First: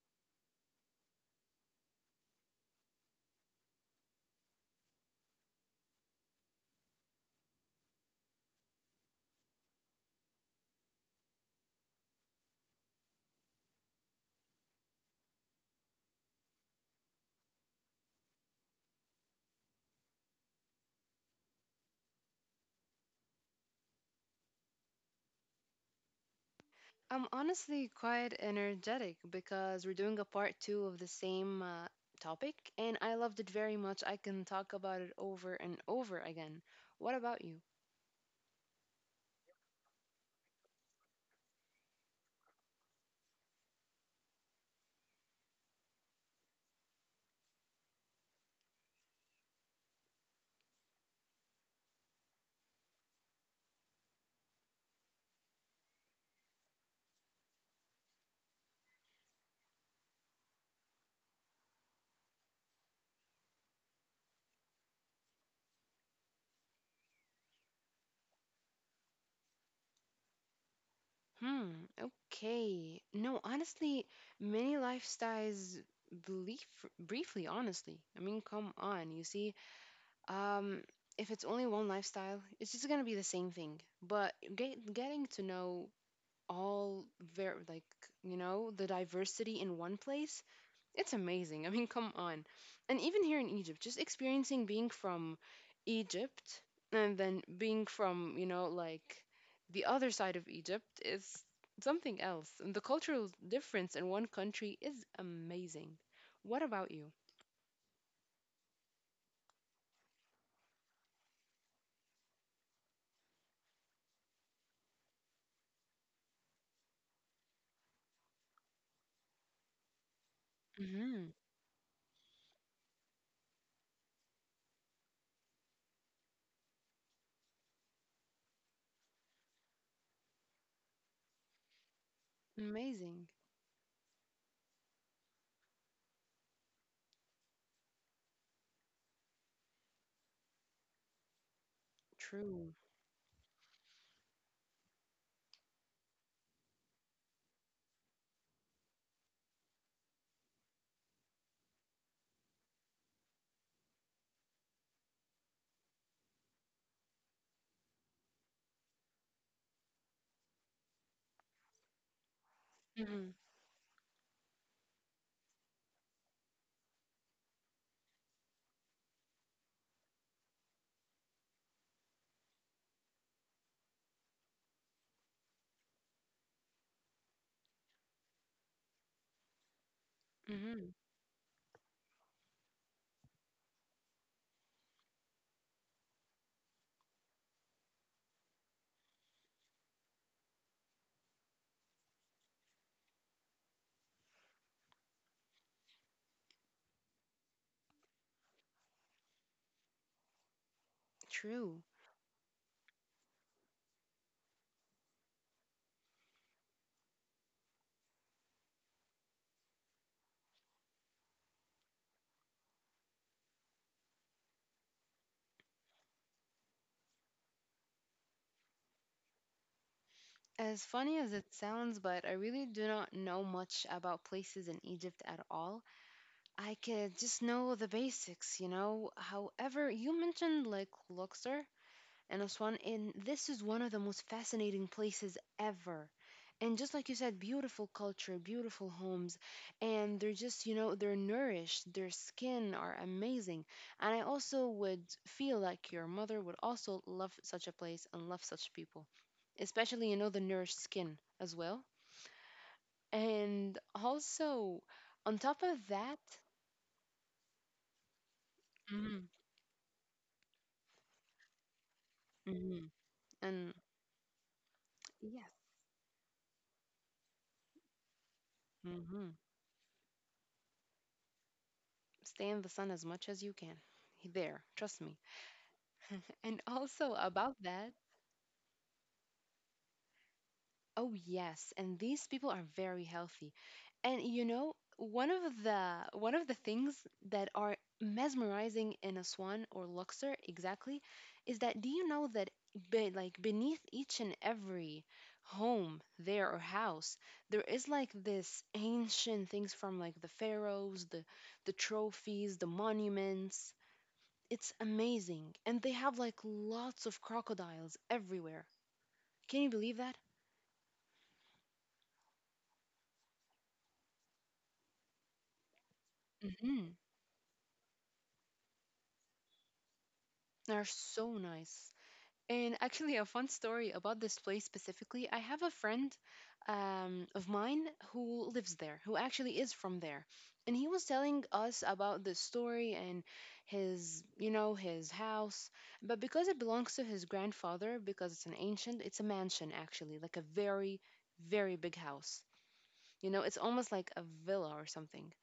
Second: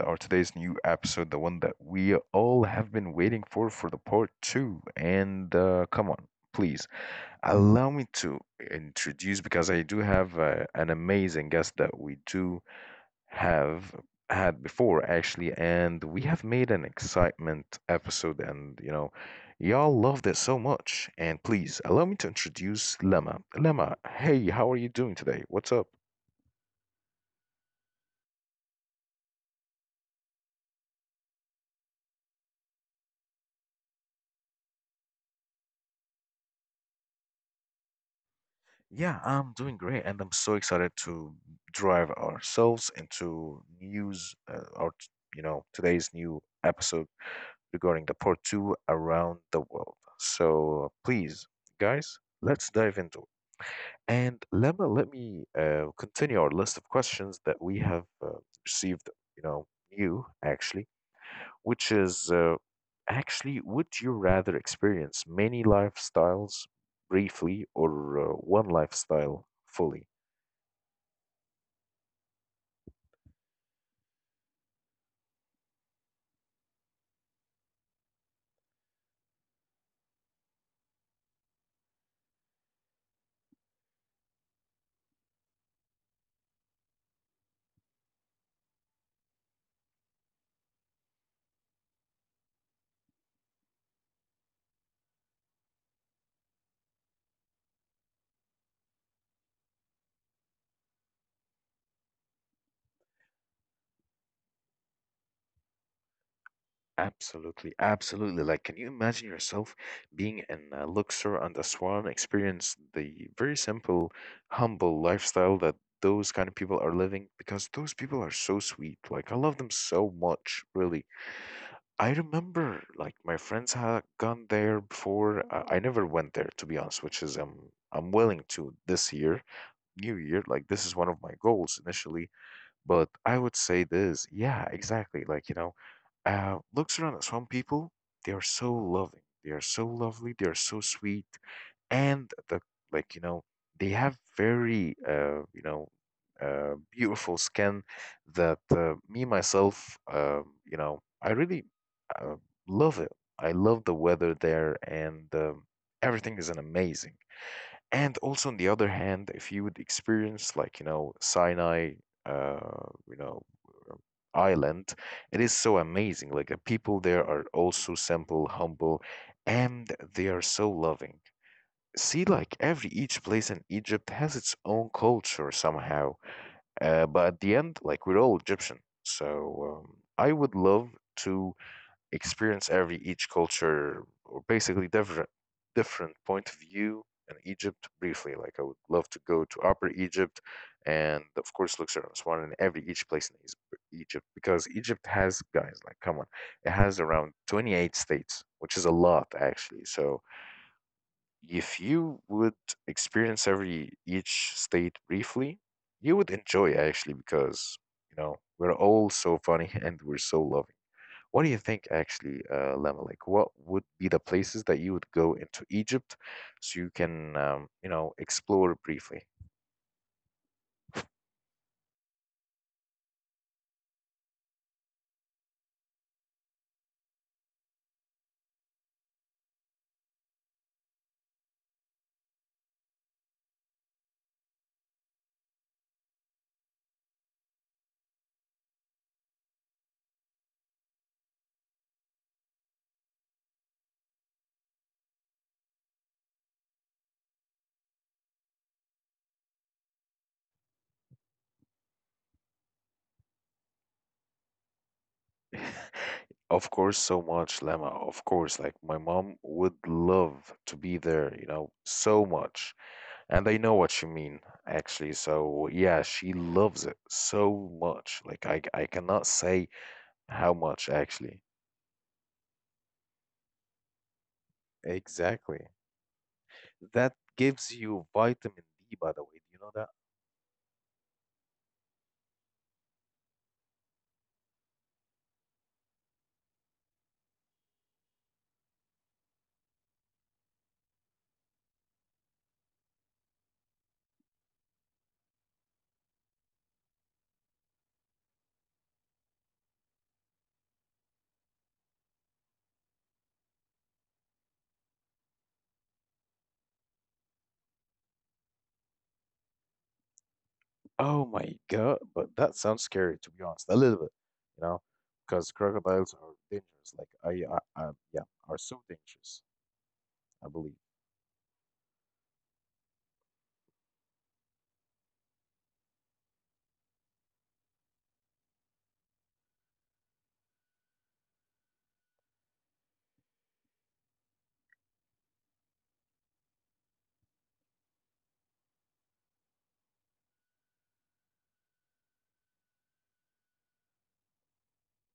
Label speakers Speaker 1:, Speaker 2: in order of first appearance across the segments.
Speaker 1: our today's new episode, the one that we all have been waiting for the part two. Please allow me to introduce because I do have an amazing guest that we do have had before, actually, and we have made an excitement episode, and y'all loved it so much. And please allow me to introduce Lema. Lema, hey, how are you doing today? What's up?
Speaker 2: I'm honestly quite energetic because we're doing a part two of the same topic, and I loved it very much. I can talk about it over and over again. What about you?
Speaker 1: Yeah, I'm doing great, and I'm so excited to drive ourselves into news or t- you know today's new episode regarding the part two around the world. So please, guys, let's dive into it. And let me continue our list of questions that we have received. You know, new actually, which is actually, Would you rather experience many lifestyles briefly or one lifestyle fully?
Speaker 2: Hmm, okay. No, honestly, many lifestyles belief briefly, honestly. I mean, come on, you see, um, if it's only one lifestyle, it's just gonna be the same thing. But getting to know all ver like the diversity in one place. It's amazing. I mean, come on. And even here in Egypt, just experiencing being from Egypt and then being from, like the other side of Egypt is something else. And the cultural difference in one country is amazing. What about you?
Speaker 1: Absolutely, absolutely. Like, can you imagine yourself being in Luxor and Aswan, experience the very simple, humble lifestyle that those kind of people are living? Because those people are so sweet. Like, I love them so much, really.
Speaker 2: Hmm.
Speaker 1: I remember, like, my friends had gone there before. I never went there, to be honest, which is I'm willing to this year, New Year. Like, this is one of my goals initially,
Speaker 2: Amazing.
Speaker 1: but I would say this, yeah, exactly. Like, looks around at some people, they are so loving, they are so lovely, they are so sweet, and
Speaker 2: True.
Speaker 1: the like, they have very, beautiful skin that me myself, I really uh, love it. I love the weather there, and everything is an amazing. And also, on the other hand, if you would experience like, Sinai, uh,
Speaker 2: Hmm.
Speaker 1: you know, island. It is so amazing. Like the people there are also simple, humble, and they are so loving. See, like every each place in Egypt has its own culture somehow. But at the end, like we're all Egyptian. So I would
Speaker 2: Hmm.
Speaker 1: love to experience every each culture or basically different point of view in Egypt briefly. Like I would love to go to Upper Egypt and of course Luxor and Aswan and every each place in Egypt, because Egypt has, guys, like come on, it has around 28 states, which is a lot actually. So
Speaker 2: True.
Speaker 1: if you would experience every each state briefly, you would enjoy actually because you know we're all so funny and we're so loving. What do you think, actually, Lemma? Like, what would be the places that you would go into Egypt so you can, explore briefly?
Speaker 2: As funny as it sounds, but I really do not know much about places in Egypt at all. I could just know the basics. However, you mentioned like Luxor and Aswan, and this is one of the most fascinating places ever. And just like you said, beautiful culture, beautiful homes, and they're just, they're nourished, their skin are amazing. And I also would feel like your mother would also love such a place and love such people, especially, the nourished skin as well. And also, on top of that,
Speaker 1: Of course, so much, Lemma. Of course, like my
Speaker 2: mhm.
Speaker 1: mom would love to be there, you know, so much.
Speaker 2: Mhm.
Speaker 1: And I
Speaker 2: And
Speaker 1: know what you mean, actually.
Speaker 2: yes.
Speaker 1: So yeah, she loves it so much. Like I
Speaker 2: Hmm.
Speaker 1: cannot say how much, actually.
Speaker 2: Stay in the sun as much as you can. There, trust me.
Speaker 1: Exactly.
Speaker 2: And also
Speaker 1: That
Speaker 2: about
Speaker 1: gives
Speaker 2: that,
Speaker 1: you vitamin D, by the way. Do you know that?
Speaker 2: oh yes, and these people are very healthy. And one of the things that are mesmerizing in a swan or Luxor exactly is that do you know that like beneath each and every home there or house there is like this ancient things from like the pharaohs, the trophies, the monuments. It's amazing. And they have like lots of crocodiles everywhere. Can you believe that?
Speaker 1: Oh my god, but that sounds scary to be honest, a little bit, you know, because crocodiles are
Speaker 2: Mm-hmm.
Speaker 1: dangerous. Like I yeah, are so dangerous. I
Speaker 2: They're
Speaker 1: believe.
Speaker 2: so nice. And actually, a fun story about this place specifically. I have a friend of mine who lives there, who actually is from there. And he was telling us about this story and his house. But because it belongs to his grandfather, because it's an ancient, it's a mansion actually, like a very, very big house. You know, it's almost like a villa or something.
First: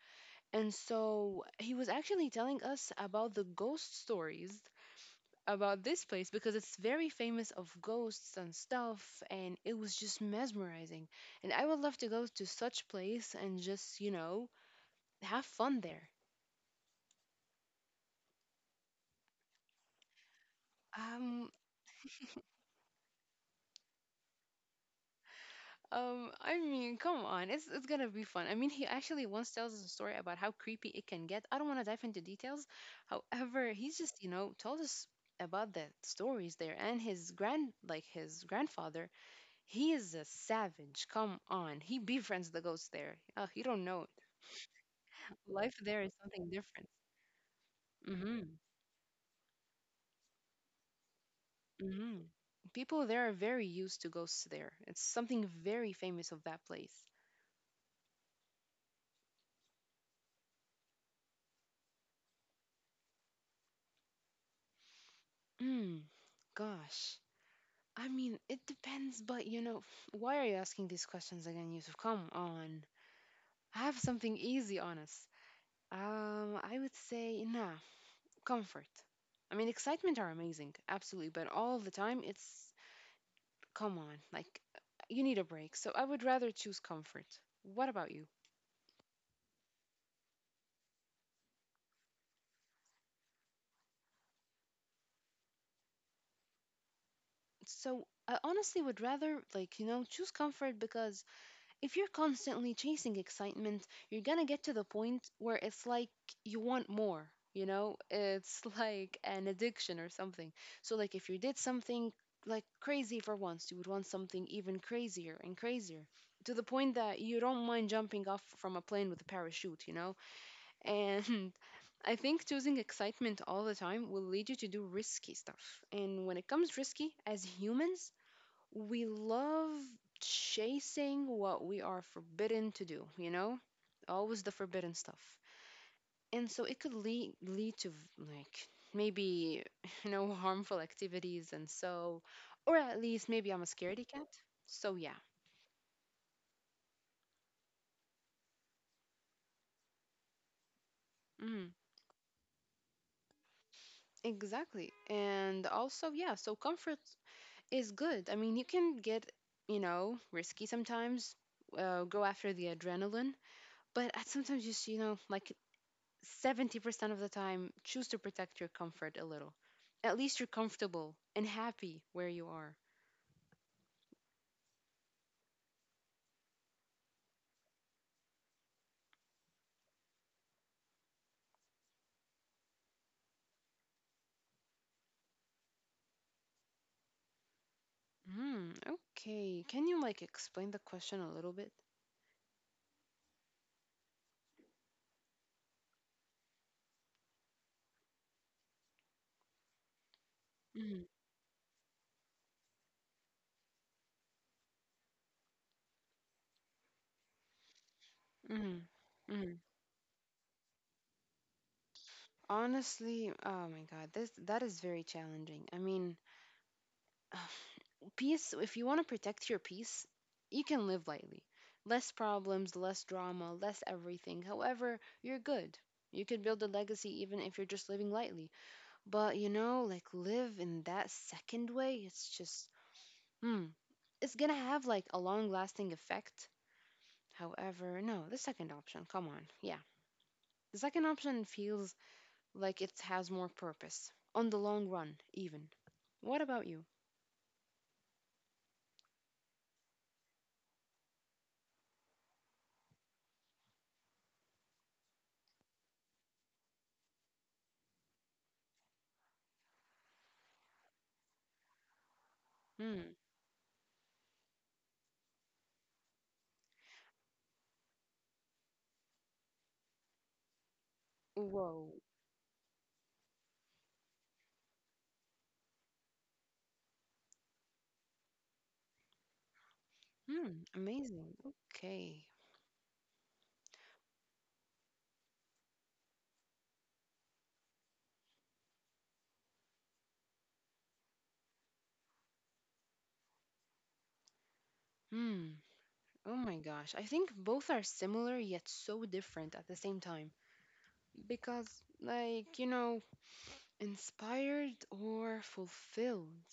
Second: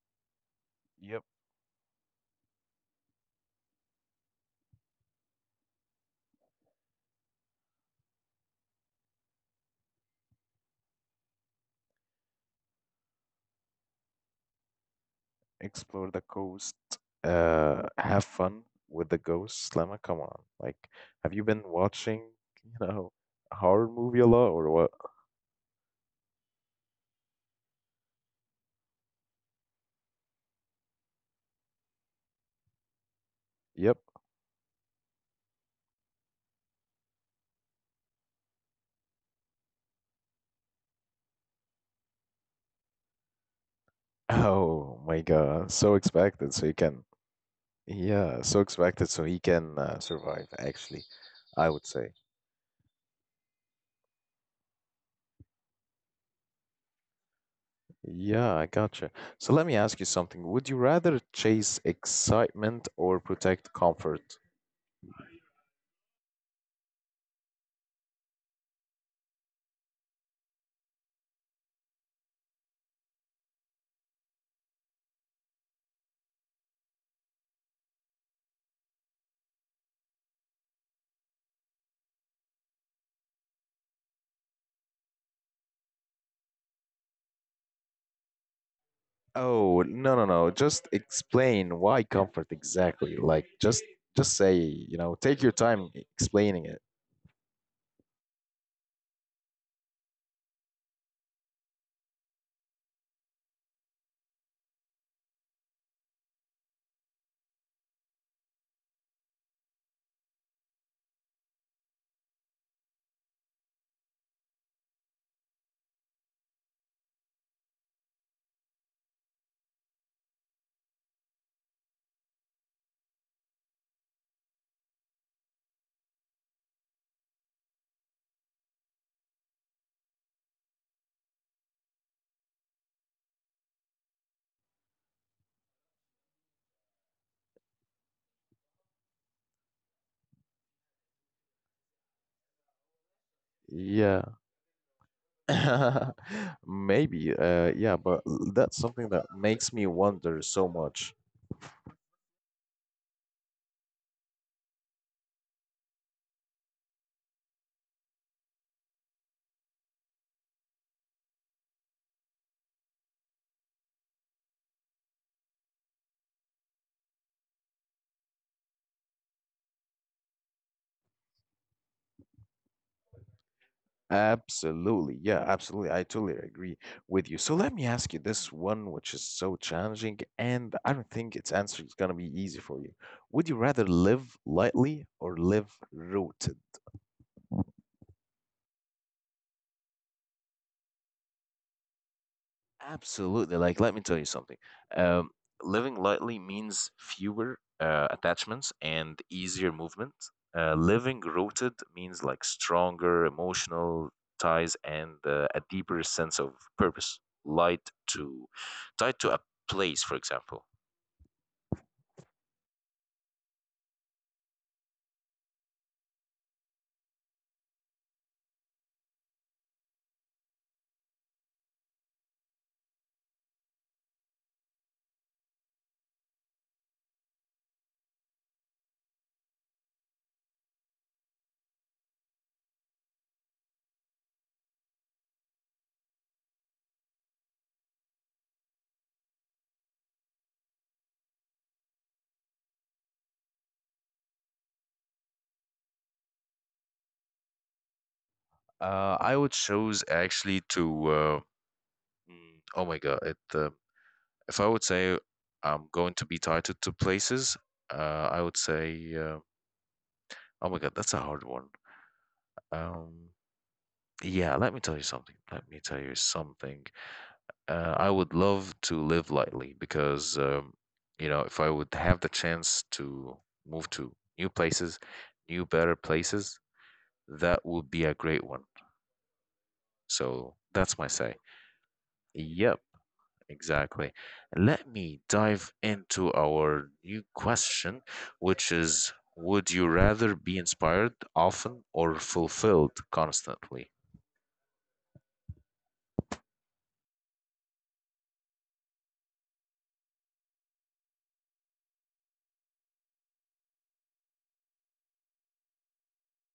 Speaker 2: And
Speaker 1: Yep.
Speaker 2: so he was actually telling us about the ghost stories about this place because it's very famous of ghosts and stuff and it was just mesmerizing. And I would love to go to such place and just, have fun
Speaker 1: Explore
Speaker 2: there.
Speaker 1: the coast. Have fun with the ghosts, Lama. Come on, like, have you
Speaker 2: Um
Speaker 1: been watching, you know, a horror movie a lot or what?
Speaker 2: I mean, come on, it's gonna be fun. I mean, he actually once tells us a story about how creepy it can get. I don't want to dive into details. However,
Speaker 1: Yep.
Speaker 2: he's just, told us about the stories there and his grandfather, he is a savage. Come on. He befriends the ghosts there. Oh, you don't know it.
Speaker 1: Oh my god,
Speaker 2: Life
Speaker 1: so
Speaker 2: there is
Speaker 1: expected,
Speaker 2: something
Speaker 1: so he
Speaker 2: different.
Speaker 1: can, yeah, so
Speaker 2: Mm-hmm.
Speaker 1: expected, so he can survive. Actually, I would say.
Speaker 2: Mm-hmm. People there are very used to ghosts there. It's something very famous of that place.
Speaker 1: Yeah, I gotcha. So let me ask you something. Would you rather chase excitement or protect comfort?
Speaker 2: Mm, gosh. I mean, it depends, but why are you asking these questions again, Yusuf? Come on. I have something easy on us. I would say, nah, comfort. I mean, excitement are amazing, absolutely, but all the time, it's, come on, like, you need a break. So I would rather choose comfort. What about you?
Speaker 1: Oh, no, no, no. Just explain why comfort exactly. Like just say, you know, take your time explaining it.
Speaker 2: So I honestly would rather, like, choose comfort because if you're constantly chasing excitement, you're gonna get to the point where it's like you want more, you know? It's like an addiction or something. So, like, if you did something like crazy for once, you would want something even crazier and crazier to the point that you don't mind jumping off from a plane with a parachute, you know? And I think choosing excitement all the time will lead you to do risky stuff. And when it comes risky, as humans, we love chasing what we are forbidden to do, you know? Always the forbidden stuff. And so it could lead to like maybe, harmful activities and so or at least maybe I'm a scaredy
Speaker 1: Yeah.
Speaker 2: cat. So yeah.
Speaker 1: Maybe, yeah, but that's something that makes me wonder so much.
Speaker 2: Mm, exactly. And also yeah, so comfort is good. I mean, you can get, risky sometimes. Go after the adrenaline, but at sometimes just like 70% of the time, choose to protect your comfort a little. At least you're comfortable and happy where you are.
Speaker 1: Absolutely, yeah, absolutely. I totally agree with you. So let me ask you this one, which is so challenging, and I don't think its answer is gonna be easy for you. Would you rather live lightly or live rooted?
Speaker 2: Hmm, okay. Can you like explain the question a little bit?
Speaker 1: Absolutely. Like, let me tell you something. Um, Living lightly means fewer attachments and easier movement. Living
Speaker 2: Mm,
Speaker 1: rooted means like stronger emotional ties and a deeper sense of purpose. Light to
Speaker 2: mm,
Speaker 1: tied to a
Speaker 2: mm.
Speaker 1: place, for example.
Speaker 2: Honestly, oh my God, this that is very challenging. I mean, peace, if you want to protect your peace, you can live lightly. Less problems, less drama, less everything. However, you're good. You could build a legacy even if you're just living lightly. But like live in that second way, it's just, hmm, it's gonna have like a long lasting effect. However, no, the second option, come on, yeah. The second option feels like it has more purpose on the long run, even. What about you?
Speaker 1: I would choose actually to. Oh my God! If I would say I'm going to be tied to two places, I would say. Oh my God, that's a hard one.
Speaker 2: Hmm.
Speaker 1: Um, yeah, let me tell you something. Let me tell you something. I would love to live lightly because, you know, if I
Speaker 2: Whoa.
Speaker 1: would have the chance to move to new places, new better places, that would be a great one. So
Speaker 2: Hmm.
Speaker 1: that's my say.
Speaker 2: Amazing. Okay.
Speaker 1: Yep. Exactly. Let me dive into our new question, which is: would you rather be inspired often or fulfilled constantly?
Speaker 2: hmm, oh my gosh. I think both are similar yet so different at the same time because, like, inspired or fulfilled.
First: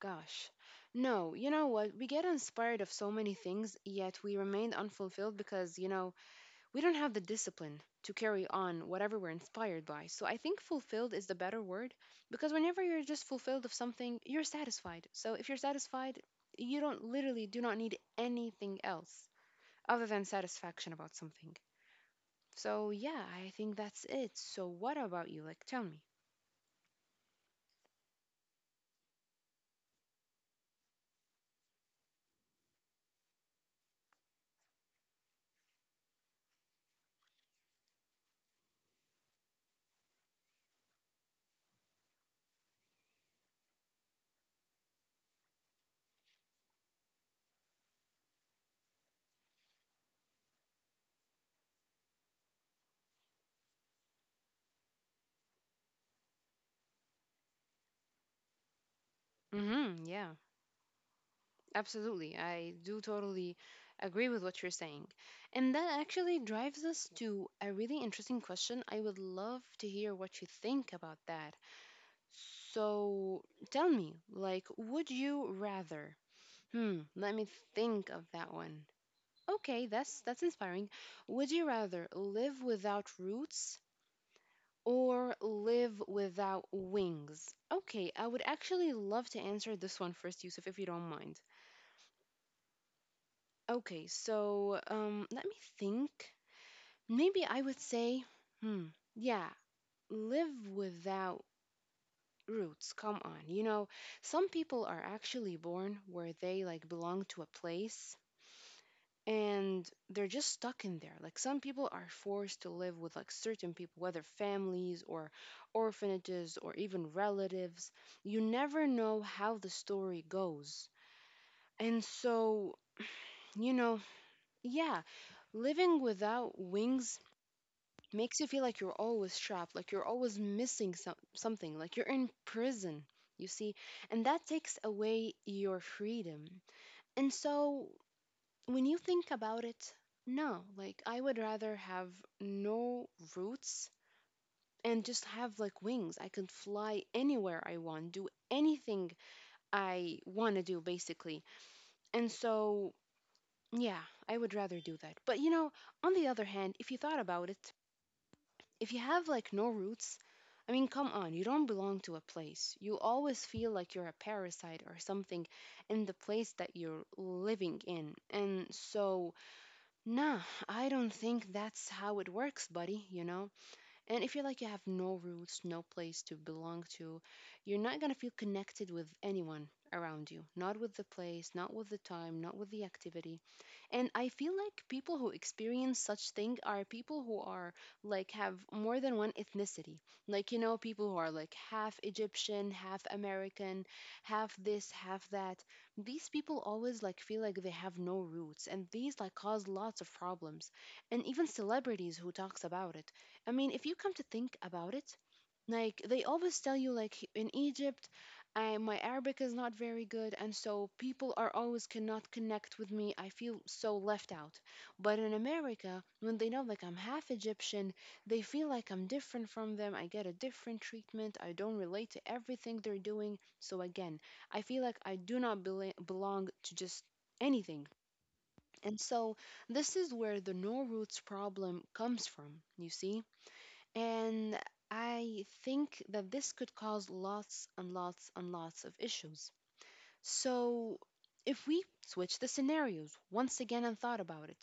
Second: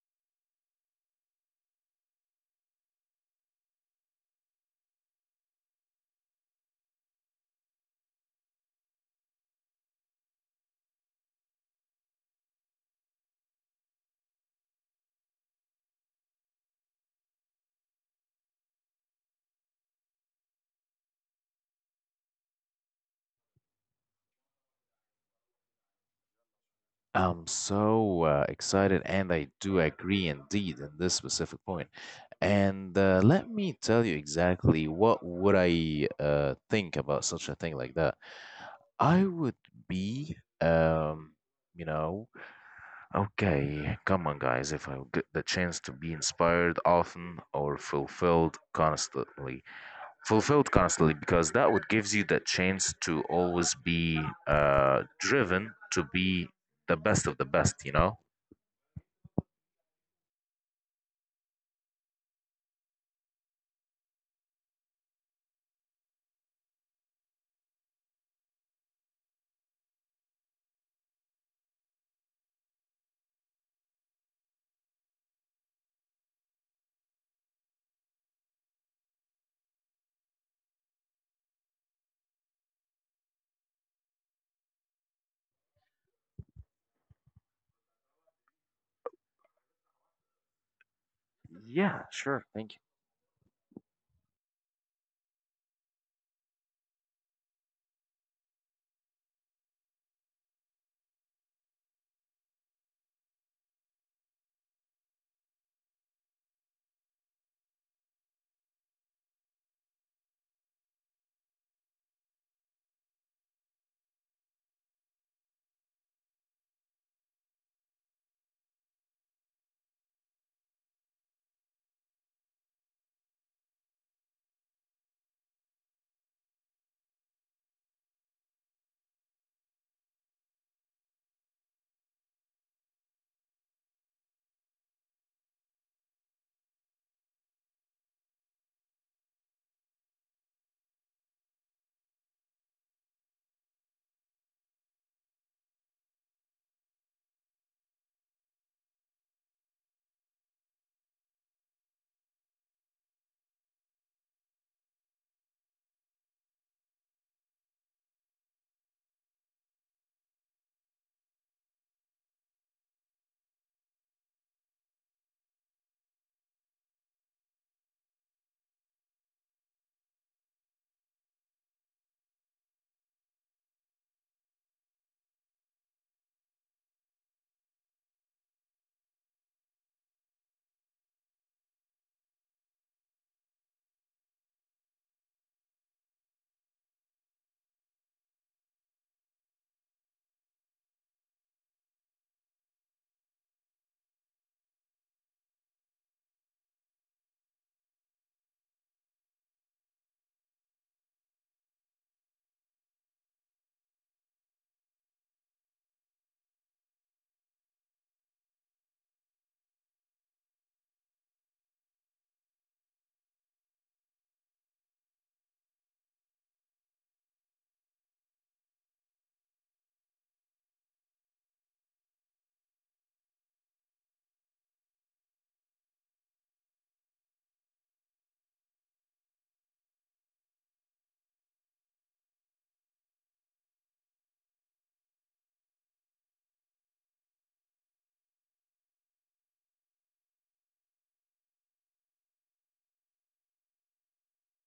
Speaker 2: Gosh. No, you know what? We get inspired of so many things, yet we remain unfulfilled because, we don't have the discipline to carry on whatever we're inspired by. So I think fulfilled is the better word because whenever you're just fulfilled of something, you're satisfied. So if you're satisfied, you don't literally do not need anything else other than satisfaction about something. So yeah, I think that's it. So what about you? Like, tell me.
Speaker 1: I'm so excited, and I do agree indeed in this specific point. And let me tell you exactly what would I think about such a thing like that. I would be, you know, okay, come on, guys. If I get the chance to be inspired often or fulfilled constantly because that would gives you that chance to always be driven to be the best of the best, you know.
Speaker 2: Mm-hmm. Yeah. Absolutely. I do totally agree with what you're saying. And that actually drives us to a really interesting question. I would love to hear what you think about that. So tell me, like, would you rather? Hmm, let me think of that one. Okay, that's inspiring. Would you rather live without roots or live without wings? Okay, I would actually love to answer this one first, Yusuf, if you don't mind.
Speaker 1: Yeah, sure, thank you.
Speaker 2: Okay, so let me think. Maybe I would say, hmm, yeah, live without roots. Come on. Some people are actually born where they like belong to a place and they're just stuck in there. Like some people are forced to live with like certain people, whether families or orphanages or even relatives. You never know how the story goes. And so, you know, yeah, living without wings makes you feel like you're always trapped, like you're always missing some, something, like you're in prison, you see? And that takes away your freedom. And so when you think about it, no, like I would rather have no roots and just have like wings. I can fly anywhere I want, do anything I want to do, basically. And so, yeah, I would rather do that. But on the other hand, if you thought about it, if you have like no roots, I mean, come on, you don't belong to a place. You always feel like you're a parasite or something in the place that you're living in. And so, nah, I don't think that's how it works, buddy, you know? And if you're like, you have no roots, no place to belong to, you're not gonna feel connected with anyone around you. Not with the place, not with the time, not with the activity. And I feel like people who experience such thing are people who are like have more than one ethnicity, like people who are like half Egyptian, half American, half this, half that. These people always like feel like they have no roots, and these like cause lots of problems. And even celebrities who talks about it, I mean if you come to think about it, like they always tell you like in Egypt, my Arabic is not very good and so people are always cannot connect with me. I feel so left out. But in America when they know like I'm half Egyptian, they feel like I'm different from them. I get a different treatment. I don't relate to everything they're doing. So again, I feel like I do not belong to just anything. And so this is where the no roots problem comes from, you see. And I think that this could cause lots and lots and lots of issues. So, if we switch the scenarios once again and thought about it,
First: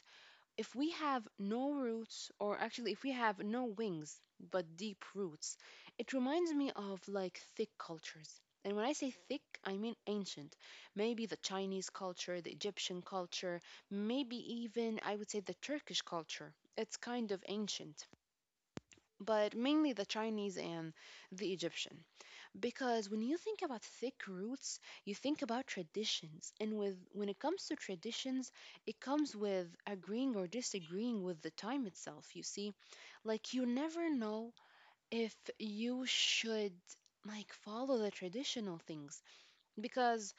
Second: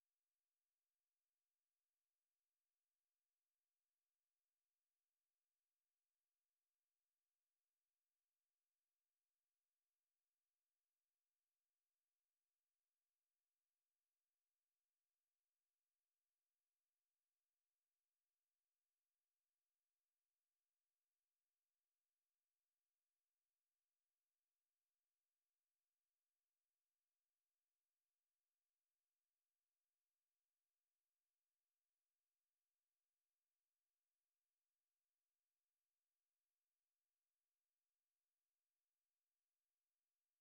Speaker 2: if we have no roots, or actually, if we have no wings but deep roots, it reminds me of like thick cultures. And when I say thick, I mean ancient. Maybe the Chinese culture, the Egyptian culture, maybe even I would say the Turkish culture. It's kind of ancient but mainly the Chinese and the Egyptian. Because when you think about thick roots, you think about traditions. And with when it comes to traditions, it comes with agreeing or disagreeing with the time itself, you see? Like you never know if you should like follow the traditional things because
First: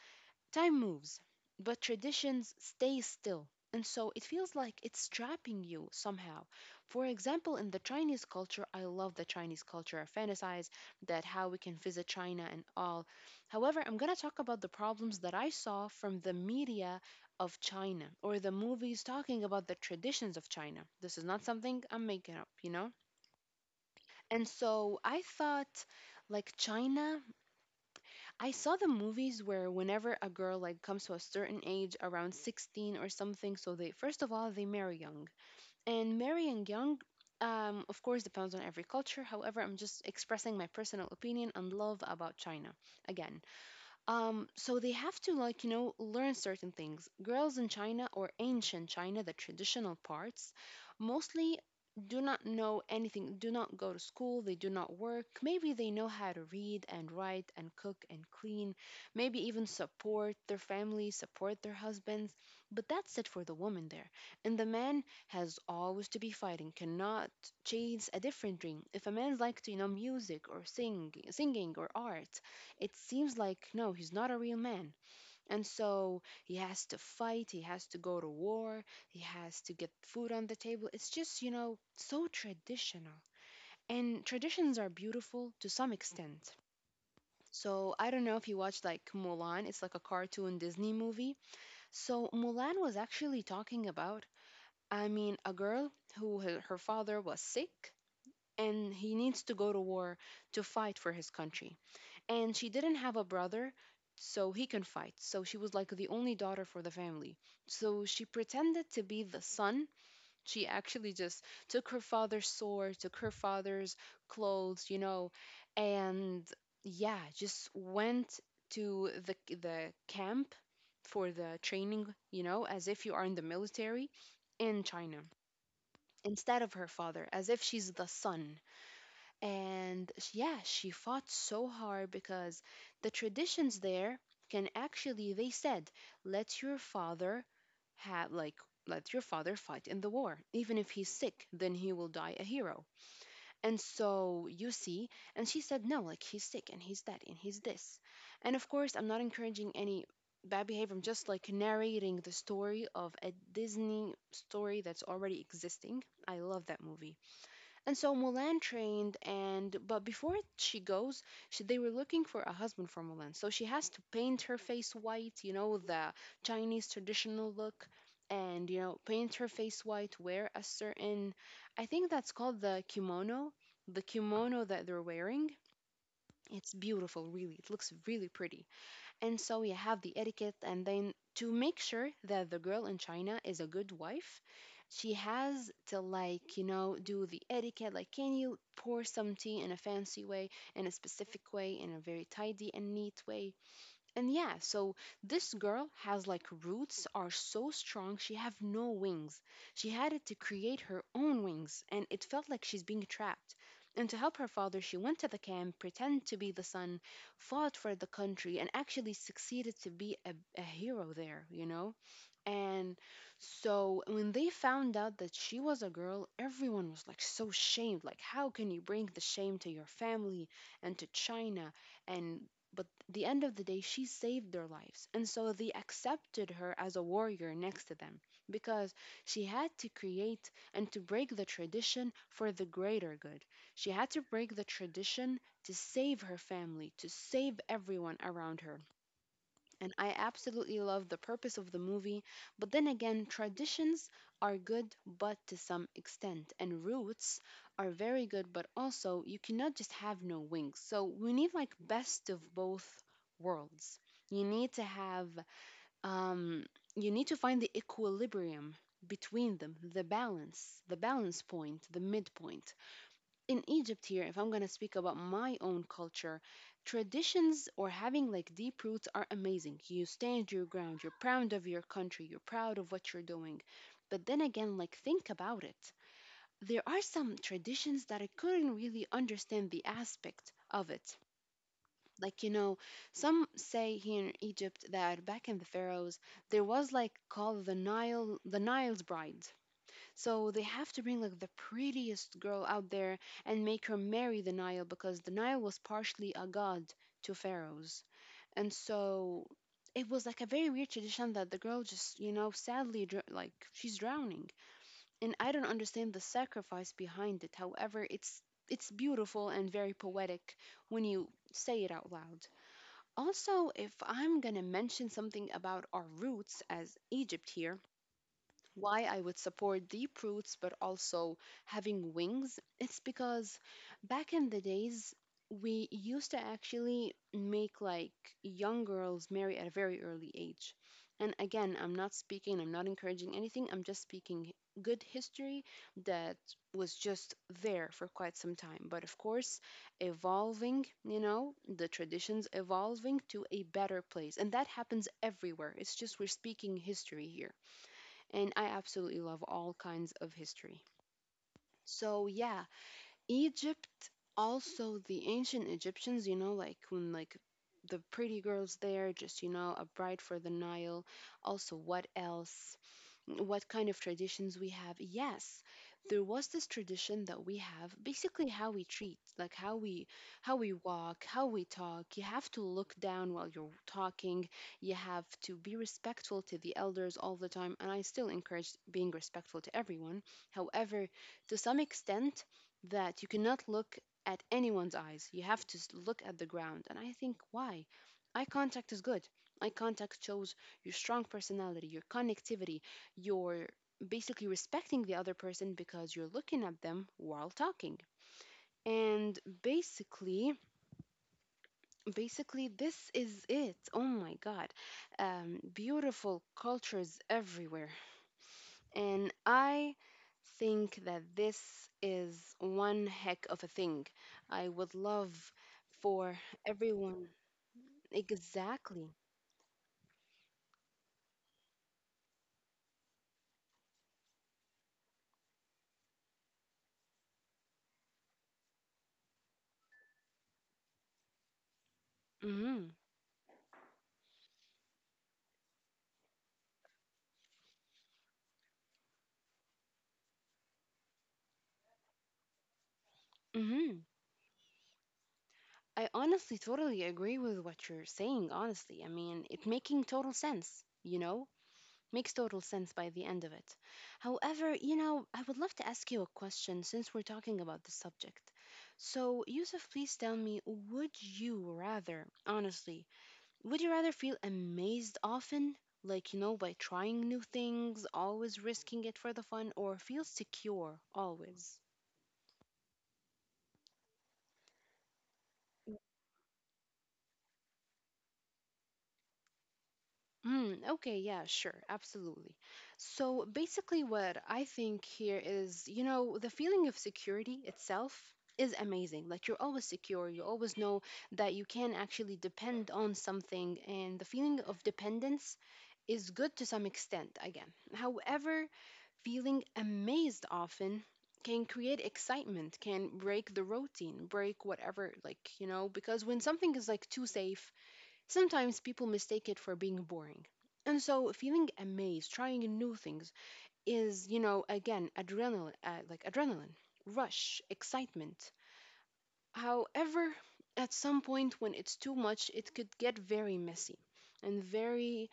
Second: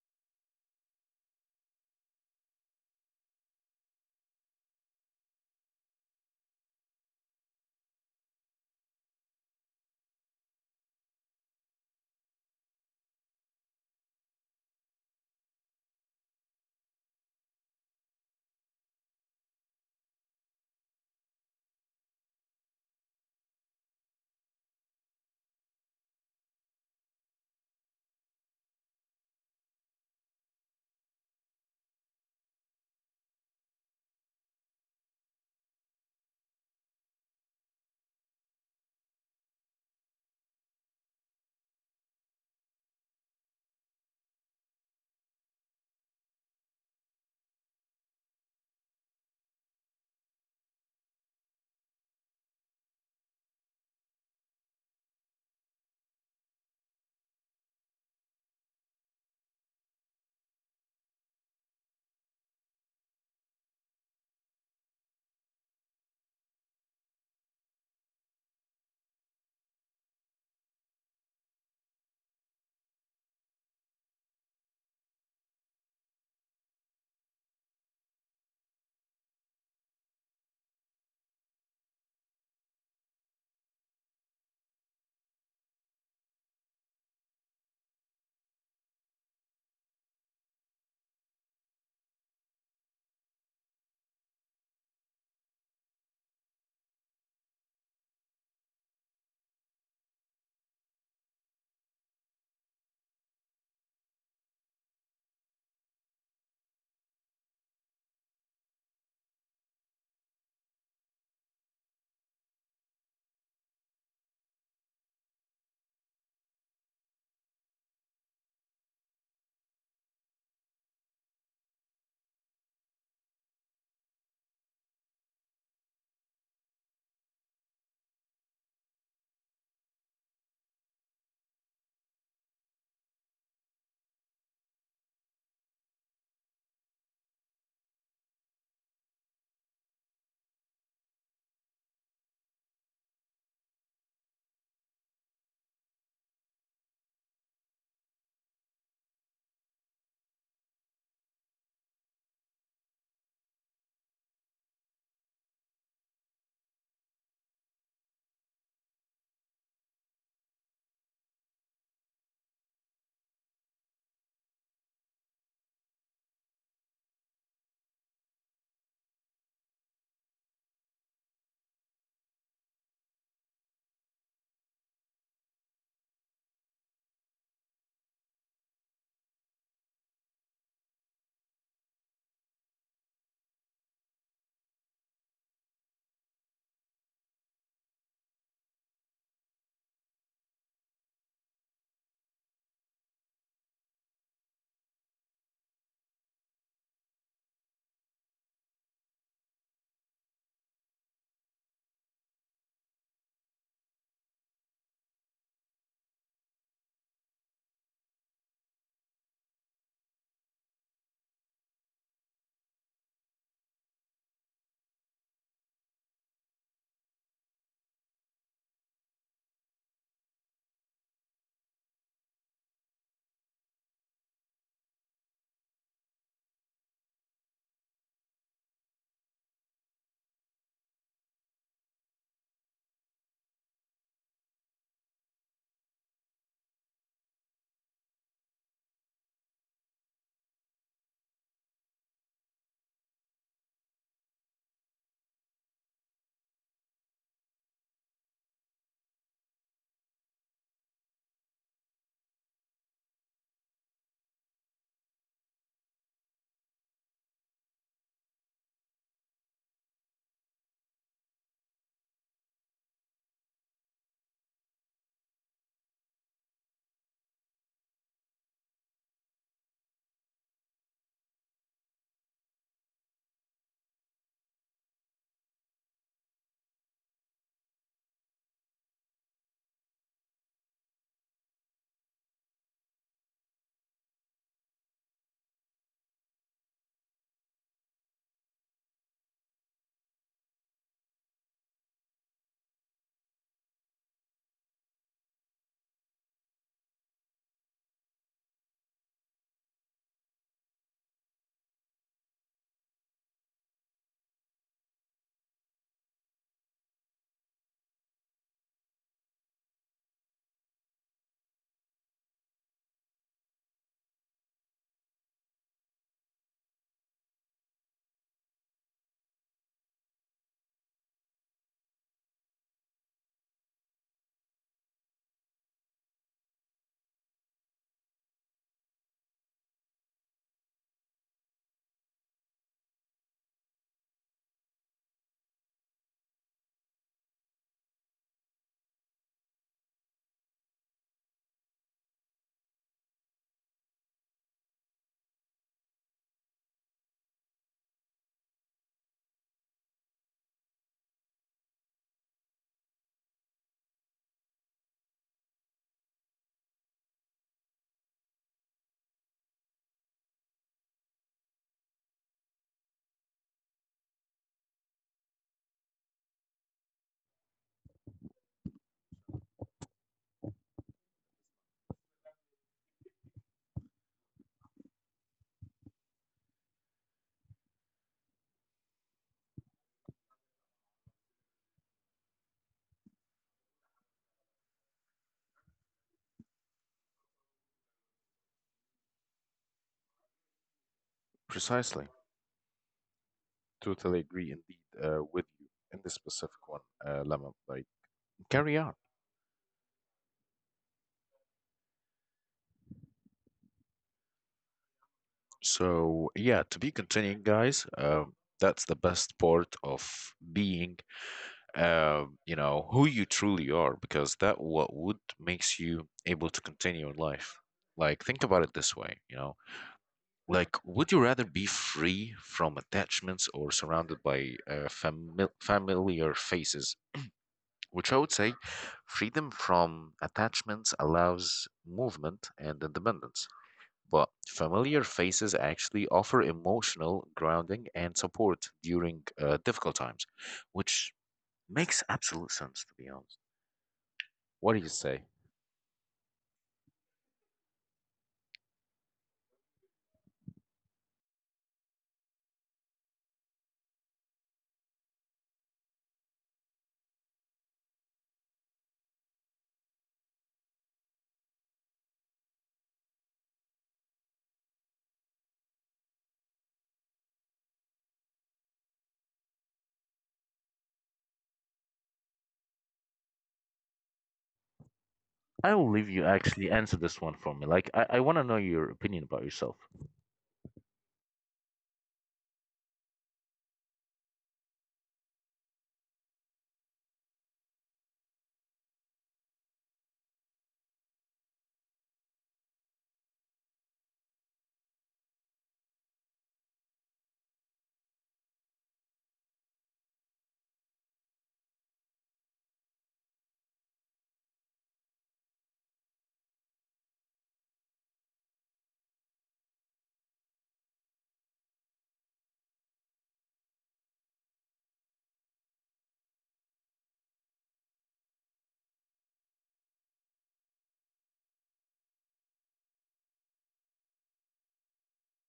Speaker 2: time moves, but traditions stay still. And so it feels like it's trapping you somehow. For example, in the Chinese culture, I love the Chinese culture. I fantasize that how we can visit China and all. However, I'm going to talk about the problems that I saw from the media of China or the movies talking about the traditions of China. This is not something I'm making up, you know? And so I thought like China, I saw the movies where whenever a girl like comes to a certain age around 16 or something, so they first of all they marry young. And marrying young, of course depends on every culture, however I'm just expressing my personal opinion and love about China again. So they have to like you know learn certain things. Girls in China or ancient China, the traditional parts, mostly do not know anything. Do not go to school. They do not work. Maybe they know how to read and write and cook and clean. Maybe even support their family, support their husbands. But that's it for the woman there. And the man has always to be fighting. Cannot chase a different dream. If a man's like to you know music or sing, singing or art, it seems like no he's not a real man, and so he has to fight, he has to go to war, he has to get food on the table. It's just you know so traditional. And traditions are beautiful to some extent. So I don't know if you watched like Mulan. It's like a cartoon Disney movie. So Mulan was actually talking about, I mean, a girl who her father was sick and he needs to go to war to fight for his country. And she didn't have a brother so he can fight, so she was like the only daughter for the family. So she pretended to be the son. She actually just took her father's sword, took her father's clothes, you know, and yeah, just went to the camp for the training, you know, as if you are in the military in China, instead of her father, as if she's the son. And yeah, she fought so hard because the traditions there can actually, they said, let your father have, like, let your father fight in the war. Even if he's sick, then he will die a hero. And so you see, and she said, no, like, he's sick and he's that and he's this. And of course, I'm not encouraging any bad behavior. I'm just like narrating the story of a Disney story that's already existing. I love that movie. And so Mulan trained, and but before she goes, she, they were looking for a husband for Mulan. So she has to paint her face white, you know, the Chinese traditional look, and you know, paint her face white, wear a certain, I think that's called the kimono that they're wearing. It's beautiful, really. It looks really pretty. And so you have the etiquette, and then to make sure that the girl in China is a good wife, she has to like you know do the etiquette. Like, can you pour some tea in a fancy way, in a specific way, in a very tidy and neat way? And yeah, so this girl has like roots are so strong, she have no wings. She had it to create her own wings and it felt like she's being trapped. And to help her father she went to the camp, pretend to be the son, fought for the country and actually succeeded to be a hero there, you know. And so when they found out that she was a girl, everyone was like so shamed. Like, how can you bring the shame to your family and to China? And but the end of the day, she saved their lives. And so they accepted her as a warrior next to them because she had to create and to break the tradition for the greater good. She had to break the tradition to save her family, to save everyone around her, and I absolutely love the purpose of the movie. But then again, traditions are good, but to some extent, and roots are very good, but also you cannot just have no wings. So we need like best of both worlds. You need to have, um, you need to find the equilibrium between them, the balance point, the midpoint. In Egypt here, if I'm gonna speak about my own culture, traditions or having like deep roots are amazing. You stand your ground, you're proud of your country, you're proud of what you're doing. But then again, like think about it. There are some traditions that I couldn't really understand the aspect of it. Like, you know, some say here in Egypt that back in the pharaohs, there was like called the Nile, the Nile's bride. So they have to bring like the prettiest girl out there and make her marry the Nile because the Nile was partially a god to pharaohs. And so it was like a very weird tradition that the girl just, you know, sadly, like she's drowning. And I don't understand the sacrifice behind it. However, it's beautiful and very poetic when you say it out loud. Also, if I'm gonna mention something about our roots as Egypt here, why I would support deep roots but also having wings, it's because back in the days, we used to actually make like young girls marry at a very early age. And again, I'm not speaking, I'm not encouraging anything, I'm just speaking good history that was just there for quite some time. But of course, evolving, you know, the traditions evolving to a better place. And that happens everywhere. It's just we're speaking history here, and I absolutely love all kinds of history. So yeah, Egypt, also the ancient Egyptians, you know, like when like the pretty girls there just, you know, a bride for the Nile. Also, what else? What kind of traditions we have. Yes, there was this tradition that we have, basically how we treat, like how we walk, how we talk. You have to look down while you're talking. You have to be respectful to the elders all the time, and I still encourage being respectful to everyone. However, to some extent that you cannot look at anyone's eyes. You have to look at the ground. And I think why? Eye contact is good. Eye contact shows your strong personality,
Speaker 1: Precisely.
Speaker 2: your connectivity, you're
Speaker 1: Totally
Speaker 2: basically
Speaker 1: agree indeed
Speaker 2: respecting the other
Speaker 1: with you
Speaker 2: person
Speaker 1: in this
Speaker 2: because you're
Speaker 1: specific
Speaker 2: looking
Speaker 1: one,
Speaker 2: at them
Speaker 1: Lama.
Speaker 2: while
Speaker 1: Like,
Speaker 2: talking.
Speaker 1: carry on.
Speaker 2: And basically, this is it. Oh my God.
Speaker 1: So,
Speaker 2: Beautiful
Speaker 1: yeah, to be
Speaker 2: cultures
Speaker 1: continuing, guys,
Speaker 2: everywhere.
Speaker 1: that's the best
Speaker 2: And
Speaker 1: part
Speaker 2: I
Speaker 1: of being,
Speaker 2: think that this
Speaker 1: you
Speaker 2: is
Speaker 1: know, who
Speaker 2: one
Speaker 1: you
Speaker 2: heck
Speaker 1: truly
Speaker 2: of a
Speaker 1: are,
Speaker 2: thing.
Speaker 1: because that
Speaker 2: I
Speaker 1: what
Speaker 2: would
Speaker 1: would
Speaker 2: love
Speaker 1: makes you able
Speaker 2: for
Speaker 1: to continue in
Speaker 2: everyone.
Speaker 1: life. Like, think about it this way,
Speaker 2: Exactly.
Speaker 1: you know, like, would you rather be free from attachments or surrounded by familiar faces? Which I would say freedom from attachments allows movement and
Speaker 2: Mm-hmm.
Speaker 1: independence. But familiar faces actually offer emotional grounding and support during difficult times, which makes absolute sense, to be honest.
Speaker 2: Mm-hmm.
Speaker 1: What do you say?
Speaker 2: I honestly totally agree with what you're saying, honestly. I mean, it making total sense, you know? Makes total sense by the end of it. However, you know, I would love to ask you a question since we're talking about the subject. So, Yusuf, please tell me, would you rather, honestly, would you rather feel amazed often, like, you know, by trying new things, always risking it for the fun, or feel secure always?
Speaker 1: I will leave you actually answer this one for me. Like, I want to know your opinion about yourself.
Speaker 2: Mm, okay, yeah, sure, absolutely. So basically, what I think here is, you know, the feeling of security itself is amazing. Like you're always secure, you always know that you can actually depend on something, and the feeling of dependence is good to some extent, again. However, feeling amazed often can create excitement, can break the routine, break whatever, like, you know, because when something is like too safe, sometimes people mistake it for being boring. And so feeling amazed, trying new things is, you know, again, adrenaline, like adrenaline, rush, excitement. However, at some point when it's too much, it could get very messy and very,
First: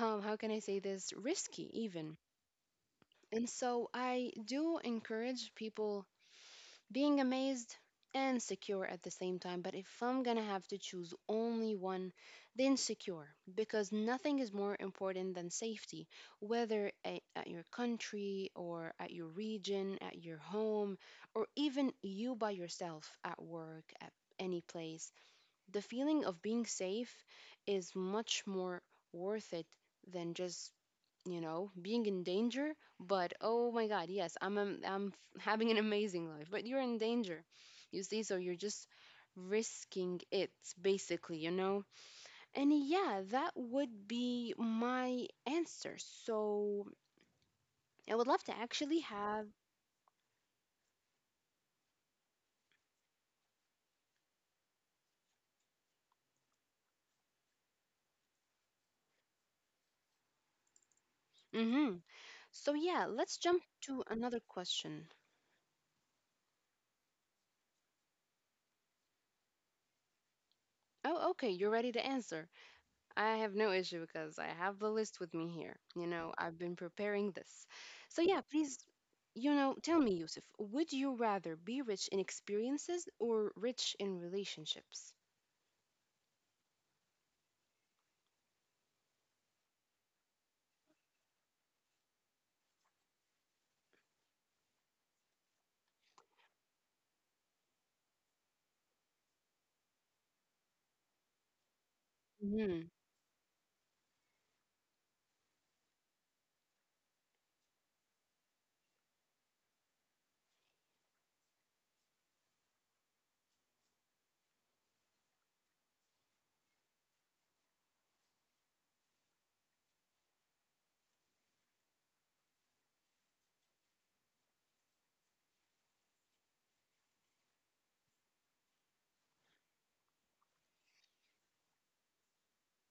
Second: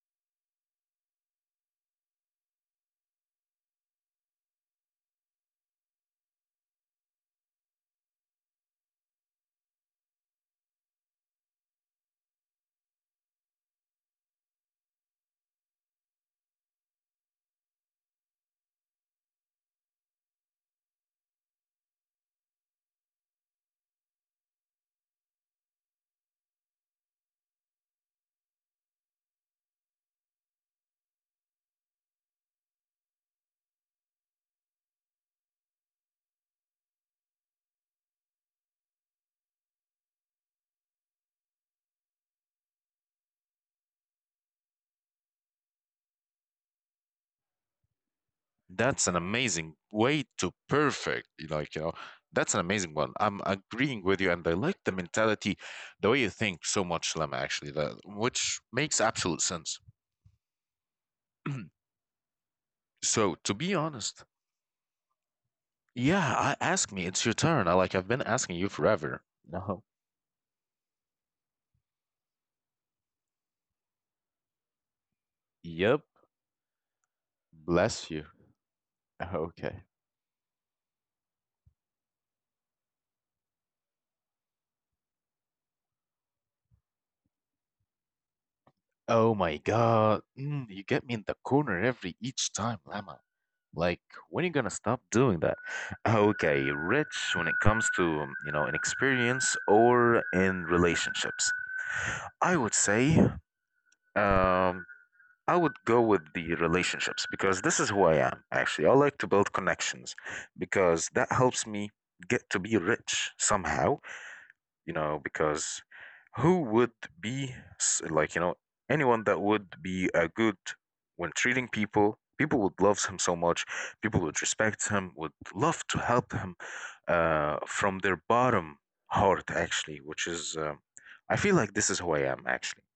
Speaker 2: how can I say this, risky even. And so I do encourage people being amazed and secure at the same time. But if I'm gonna have to choose only one, then secure, because nothing is more important than safety, whether at your country or at your region, at your home, or even you by yourself at work, at any place. The feeling of being safe is much more worth it than just, you know, being in danger. But oh my God, yes, I'm having an amazing life, but you're in danger. You see, so you're just risking it basically, you know? And yeah, that would be my answer. So I would love to actually
Speaker 1: That's an
Speaker 2: have.
Speaker 1: amazing way to perfect, like, you know, that's an amazing one. I'm agreeing with you, and I like the mentality, the way you think so much, Lem, actually, that which makes absolute sense.
Speaker 2: Hmm. So yeah,
Speaker 1: So,
Speaker 2: let's
Speaker 1: to
Speaker 2: jump
Speaker 1: be
Speaker 2: to
Speaker 1: honest,
Speaker 2: another question.
Speaker 1: yeah, I, ask me, it's your turn. I like, I've been asking you forever. No.
Speaker 2: Oh, okay, you're ready to answer. I have no issue because I have the list with me here.
Speaker 1: Yep.
Speaker 2: You know, I've been preparing this.
Speaker 1: Bless
Speaker 2: So,
Speaker 1: you.
Speaker 2: yeah, please, you know,
Speaker 1: Okay.
Speaker 2: tell me, Yusuf, would you rather be rich in experiences or rich in relationships?
Speaker 1: Oh my god. You get me in the corner every each time, Lama. Like, when are you gonna stop doing that? Okay, Rich, when it comes to, in experience or in relationships, I would
Speaker 2: Mm-hmm.
Speaker 1: say, um, I would go with the relationships because this is who I am, actually. I like to build connections because that helps me get to be rich somehow, you know, because who would be like, you know, anyone that would be a good when treating people, people would love him so much, people would respect him, would love to help him from their bottom heart, actually, which is, um, I feel like this is who I am, actually.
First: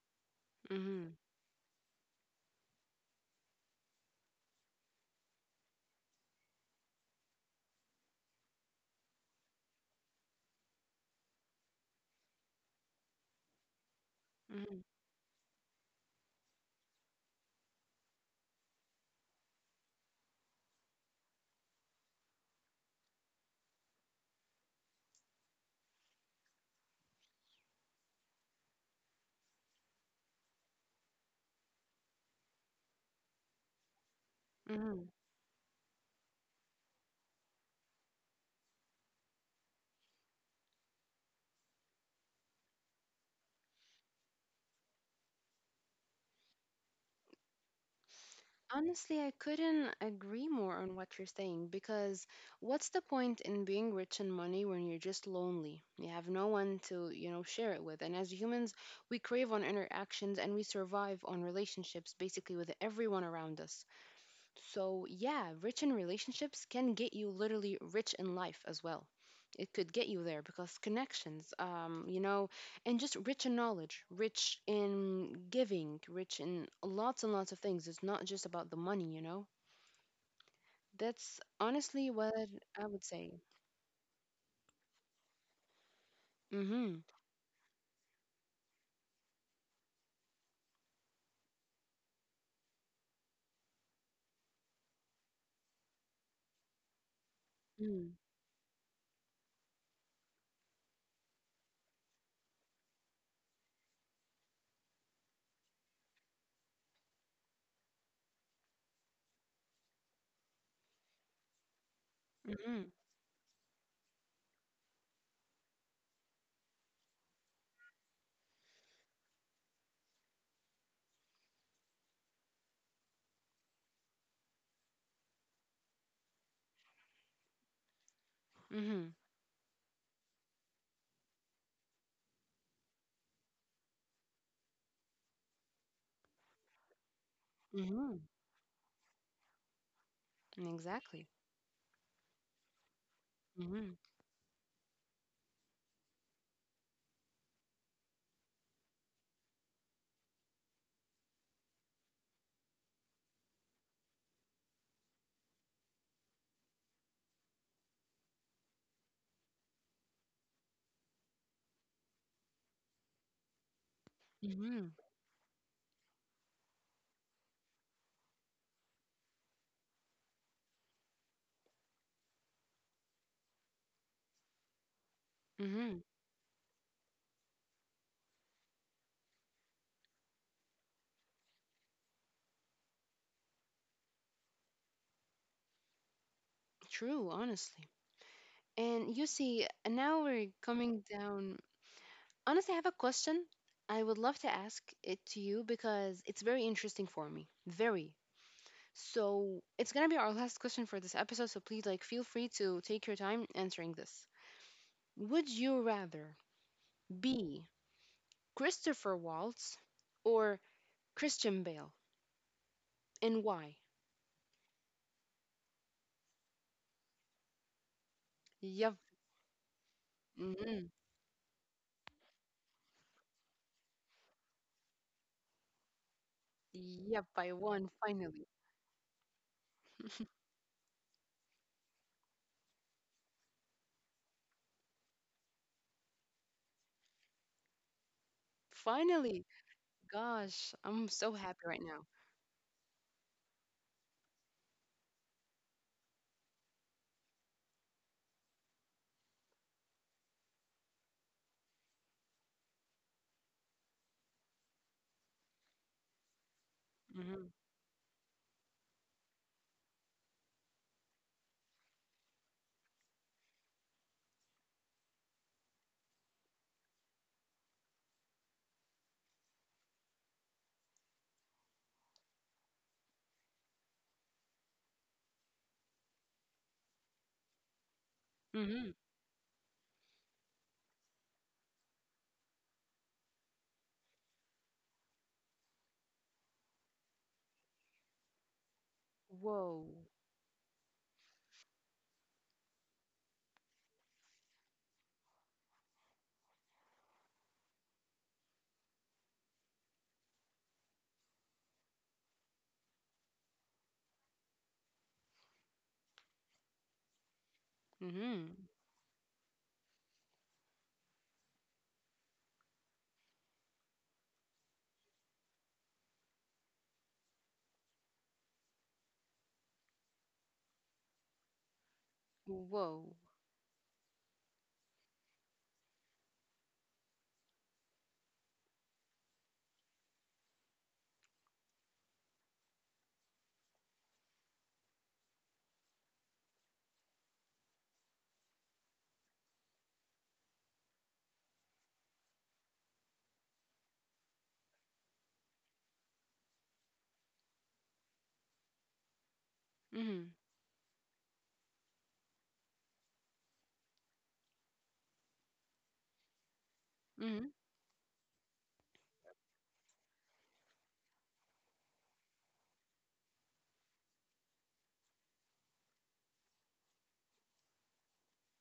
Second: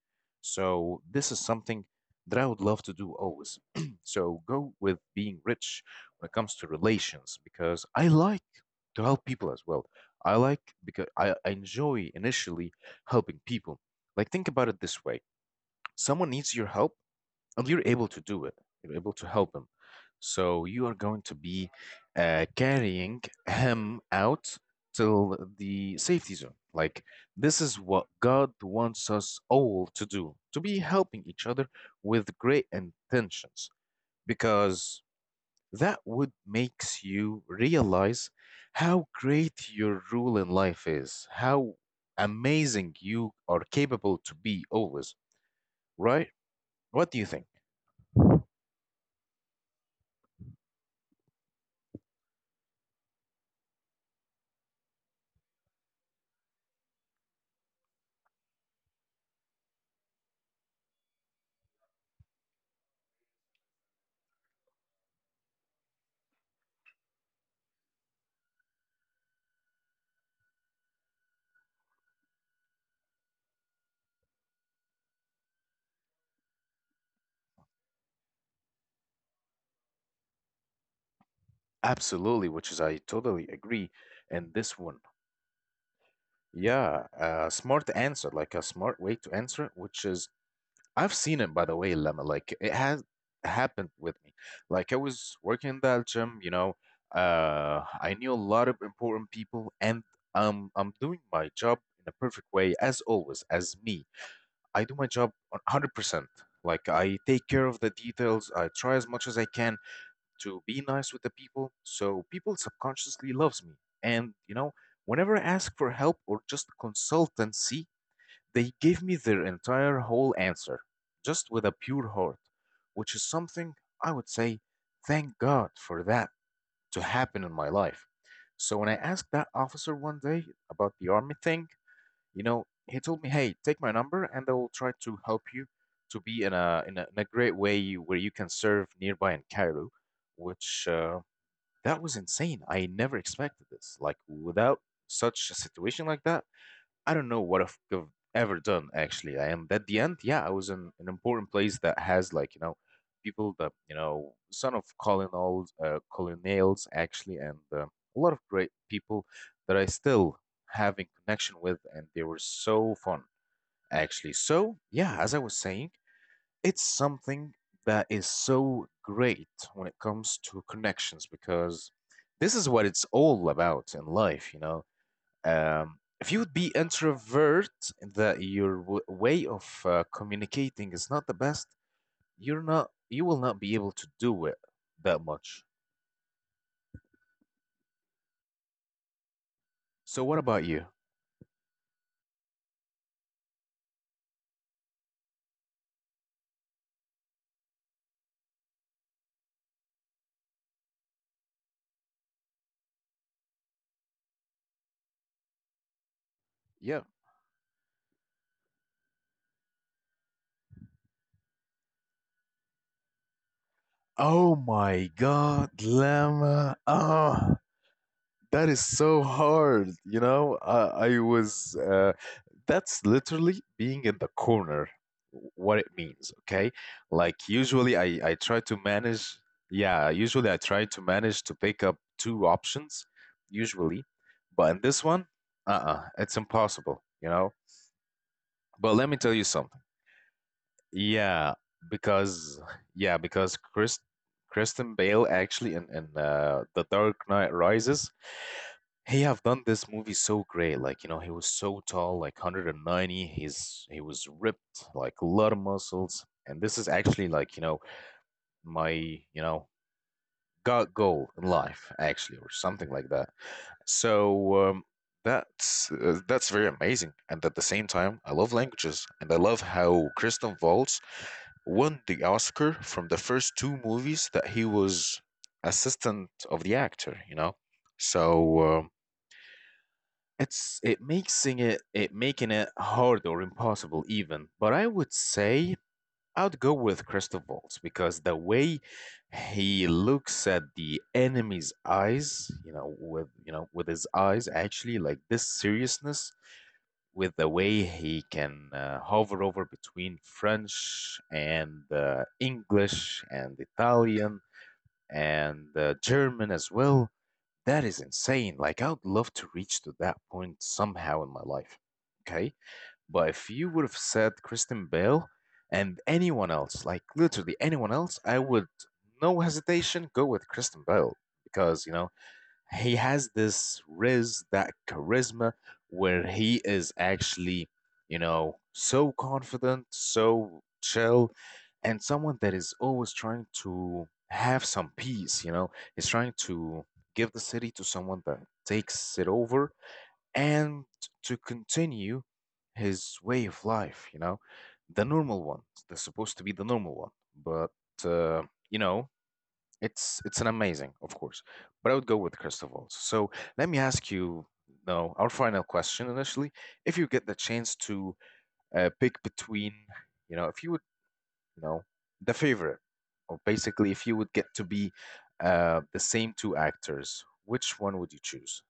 Speaker 1: So
Speaker 2: Mm-hmm.
Speaker 1: this is something that I would love to do always. So go with being rich when it comes to relations because I like to help people as well. I like because I enjoy initially helping people. Like think about it this way. Someone needs your help and you're able to do it. You're able to help him. So you are going to be carrying him out till the safety zone. Like this is what God wants us all to do, to be helping each other with great intentions because
Speaker 2: Mm-hmm.
Speaker 1: that would makes you realize how great your role in life is, how amazing you are capable to be always, right? What do you think?
Speaker 2: Honestly, I couldn't agree more on what you're saying because what's the point in being rich in money when you're just lonely? You have no one to, you know, share it with. And as humans, we crave on interactions and we survive on relationships basically with everyone around us. So, yeah, rich in relationships can get you literally rich in life as well. It could get you there because connections, you know, and just rich in knowledge, rich in giving, rich in lots and lots of things. It's not just about the money, you know? That's honestly what
Speaker 1: Absolutely, which is
Speaker 2: I
Speaker 1: I
Speaker 2: would say.
Speaker 1: totally agree. And this one,
Speaker 2: Mm-hmm.
Speaker 1: yeah, a smart answer, like a smart way to answer it, which is I've seen it by the way, Lemma. Like it has happened with me. Like I was working in that gym, you know, I
Speaker 2: Mm.
Speaker 1: knew a lot of important people, and I'm doing my job in a perfect way as always, as me. I do my job on 100%. Like I take care of the details. I try as much as I can, to be nice with the people, so people
Speaker 2: Mm-hmm.
Speaker 1: subconsciously loves me. And you know, whenever I ask for help or just consultancy, they give me their entire whole answer, just with a pure heart, which is something I would say, thank God for that to happen in my life. So when I
Speaker 2: Mm-hmm.
Speaker 1: asked that officer one day about the army thing, he told me, "Hey, take my number, and I will try to help you to be in a great way
Speaker 2: Mm-hmm.
Speaker 1: where you can serve nearby in Cairo." Which
Speaker 2: Exactly.
Speaker 1: That was insane. I never expected
Speaker 2: Mm-hmm.
Speaker 1: this. Like without such a situation like that, I don't know what I've ever done actually. I am at the end, yeah, I was in an important place that has like, people that, son of colonels, colonials actually, and a lot of great people that I still have in connection with, and they were so fun actually. So,
Speaker 2: Mm-hmm.
Speaker 1: yeah, as I was saying, it's something that is so great when it comes to connections because this is what it's all about in life. Um,
Speaker 2: Mm-hmm.
Speaker 1: if you would be introvert, that your way of communicating is not the best, you're not, you will not be able to do it that much.
Speaker 2: True, honestly. And you see,
Speaker 1: So,
Speaker 2: now
Speaker 1: what
Speaker 2: we're
Speaker 1: about you?
Speaker 2: coming down. Honestly, I have a question I would love to ask it to you because it's very interesting for me. Very. So, it's going to be our last question for this episode, so please like feel free to take your time answering this. Would you rather
Speaker 1: Yeah.
Speaker 2: be Christopher Waltz or Christian Bale, and why?
Speaker 1: Oh my God, Lemma. Ah, that is
Speaker 2: Yep.
Speaker 1: so hard. You know,
Speaker 2: Mm.
Speaker 1: I, I was that's literally being in the corner, what it means, okay?
Speaker 2: Yep,
Speaker 1: Like
Speaker 2: I won
Speaker 1: usually I
Speaker 2: finally.
Speaker 1: try to manage, yeah, usually I try to manage to pick up two options, usually. But in this one, uh-uh, it's impossible, you know? But let me tell you
Speaker 2: Finally.
Speaker 1: something.
Speaker 2: Gosh, I'm so
Speaker 1: Yeah,
Speaker 2: happy right now.
Speaker 1: because yeah, because Chris Kristen Bale actually in The Dark Knight Rises, he have done this movie so great. Like, you know, he was so tall, like 190. He was ripped, like a lot of muscles. And this is actually
Speaker 2: Mhm.
Speaker 1: like, you know, my, you know, God goal in life, actually, or something like that. So um, that's that's very amazing. And at the same time, I love languages, and I love how Kristen Waltz won the Oscar from the first two movies that he was assistant of the actor. So. Um,
Speaker 2: Mhm.
Speaker 1: It's it making it hard or impossible even. But I would say I'd go with Christophals because the way he
Speaker 2: Whoa.
Speaker 1: looks at the enemy's eyes, you know, with his eyes actually like this seriousness, with the way he can hover over between French and English and Italian and German as well, that is insane.
Speaker 2: Mhm.
Speaker 1: Like, I would love to reach to that point somehow in my life. Okay. But if you would have said Kristen Bell and anyone else, like literally anyone else, I would, no hesitation, go with Kristen Bell because, you know, he
Speaker 2: Whoa.
Speaker 1: has this riz, that charisma, where he is actually, you know, so confident, so chill, and someone that is always trying to have some peace, you know, is trying to give the city to someone that takes it over and to continue his way of life, you know, the normal one, that's supposed to be the normal one, but uh, you know,
Speaker 2: Mhm.
Speaker 1: it's an amazing, of course, but I would go with Christophals. So let me ask you, no, our final question initially. If you get the
Speaker 2: Mhm.
Speaker 1: chance to pick between, you know, if you would, you know, the favorite, or basically if you would get to be the same two actors, which one would you choose?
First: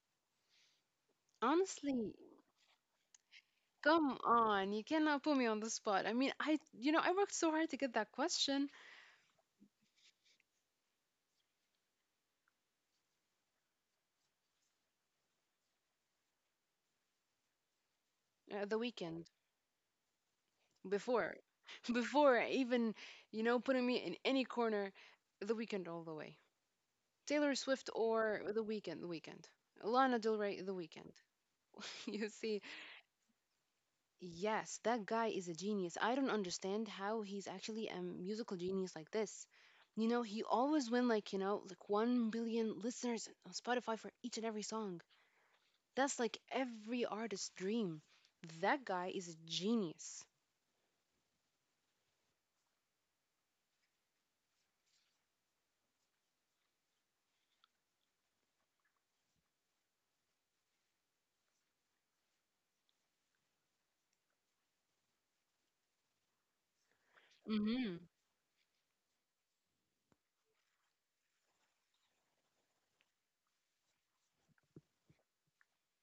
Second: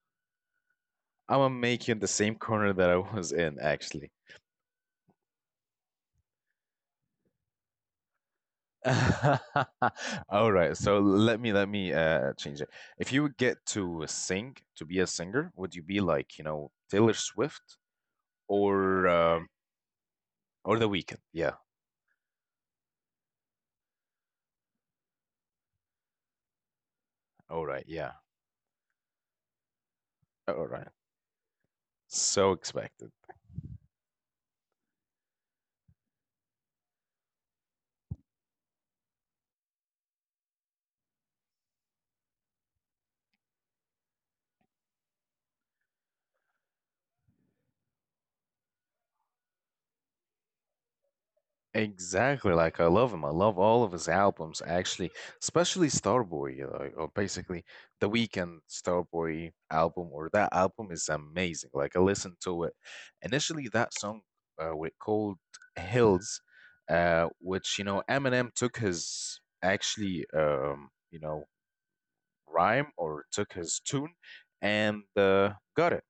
Speaker 1: I'm gonna make you in the
Speaker 2: Honestly,
Speaker 1: same corner that I was in, actually.
Speaker 2: come on. You cannot put me on the spot. I mean, I, you know, I worked so hard to get that question,
Speaker 1: All right, so let me change it. If you would get to sing, to be a singer, would you be like, you know, Taylor Swift
Speaker 2: the
Speaker 1: or
Speaker 2: weekend
Speaker 1: um or The Weeknd?
Speaker 2: before,
Speaker 1: Yeah.
Speaker 2: before even, you know, putting me in any corner, the weekend all the way. Taylor
Speaker 1: All right,
Speaker 2: Swift
Speaker 1: yeah.
Speaker 2: or the weekend, the weekend. Lana Del Rey,
Speaker 1: All
Speaker 2: the
Speaker 1: right.
Speaker 2: weekend. You
Speaker 1: So
Speaker 2: see,
Speaker 1: expected.
Speaker 2: yes, that guy is a genius. I don't understand how he's actually a musical genius like this. You know, he always win like, you know, like 1 billion listeners on Spotify for each and every song. That's like every artist's dream. That guy is a genius.
Speaker 1: Exactly, like I love him. I love all of his albums, actually, especially Starboy, like, or basically the Weekend Starboy album, or that album is amazing. Like I listened to it initially, that song with called Hills, which you
Speaker 2: Mm-hmm.
Speaker 1: know Eminem took his actually you know rhyme, or took his tune and got it.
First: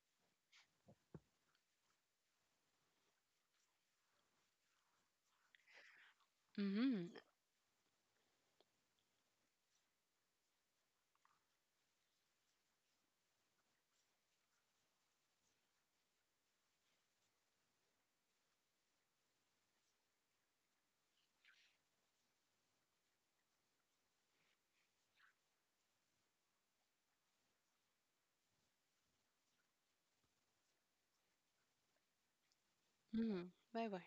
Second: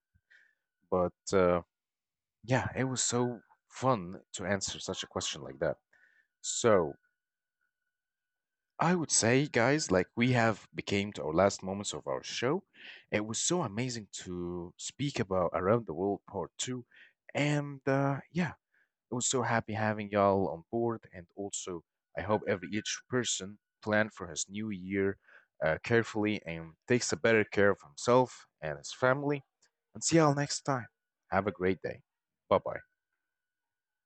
Speaker 1: But Yeah, it was so fun to answer such a question like that. So,
Speaker 2: Mm-hmm.
Speaker 1: I would say, guys, like we have became to our last moments of our show. It was so amazing to speak about Around the World Part Two, and yeah, I was so happy having y'all on board. And also, I hope every each person plan for his new year carefully and takes a better care of himself and his family. And see y'all next time. Have a great day. Bye bye.
Speaker 2: Mm-hmm. Bye bye.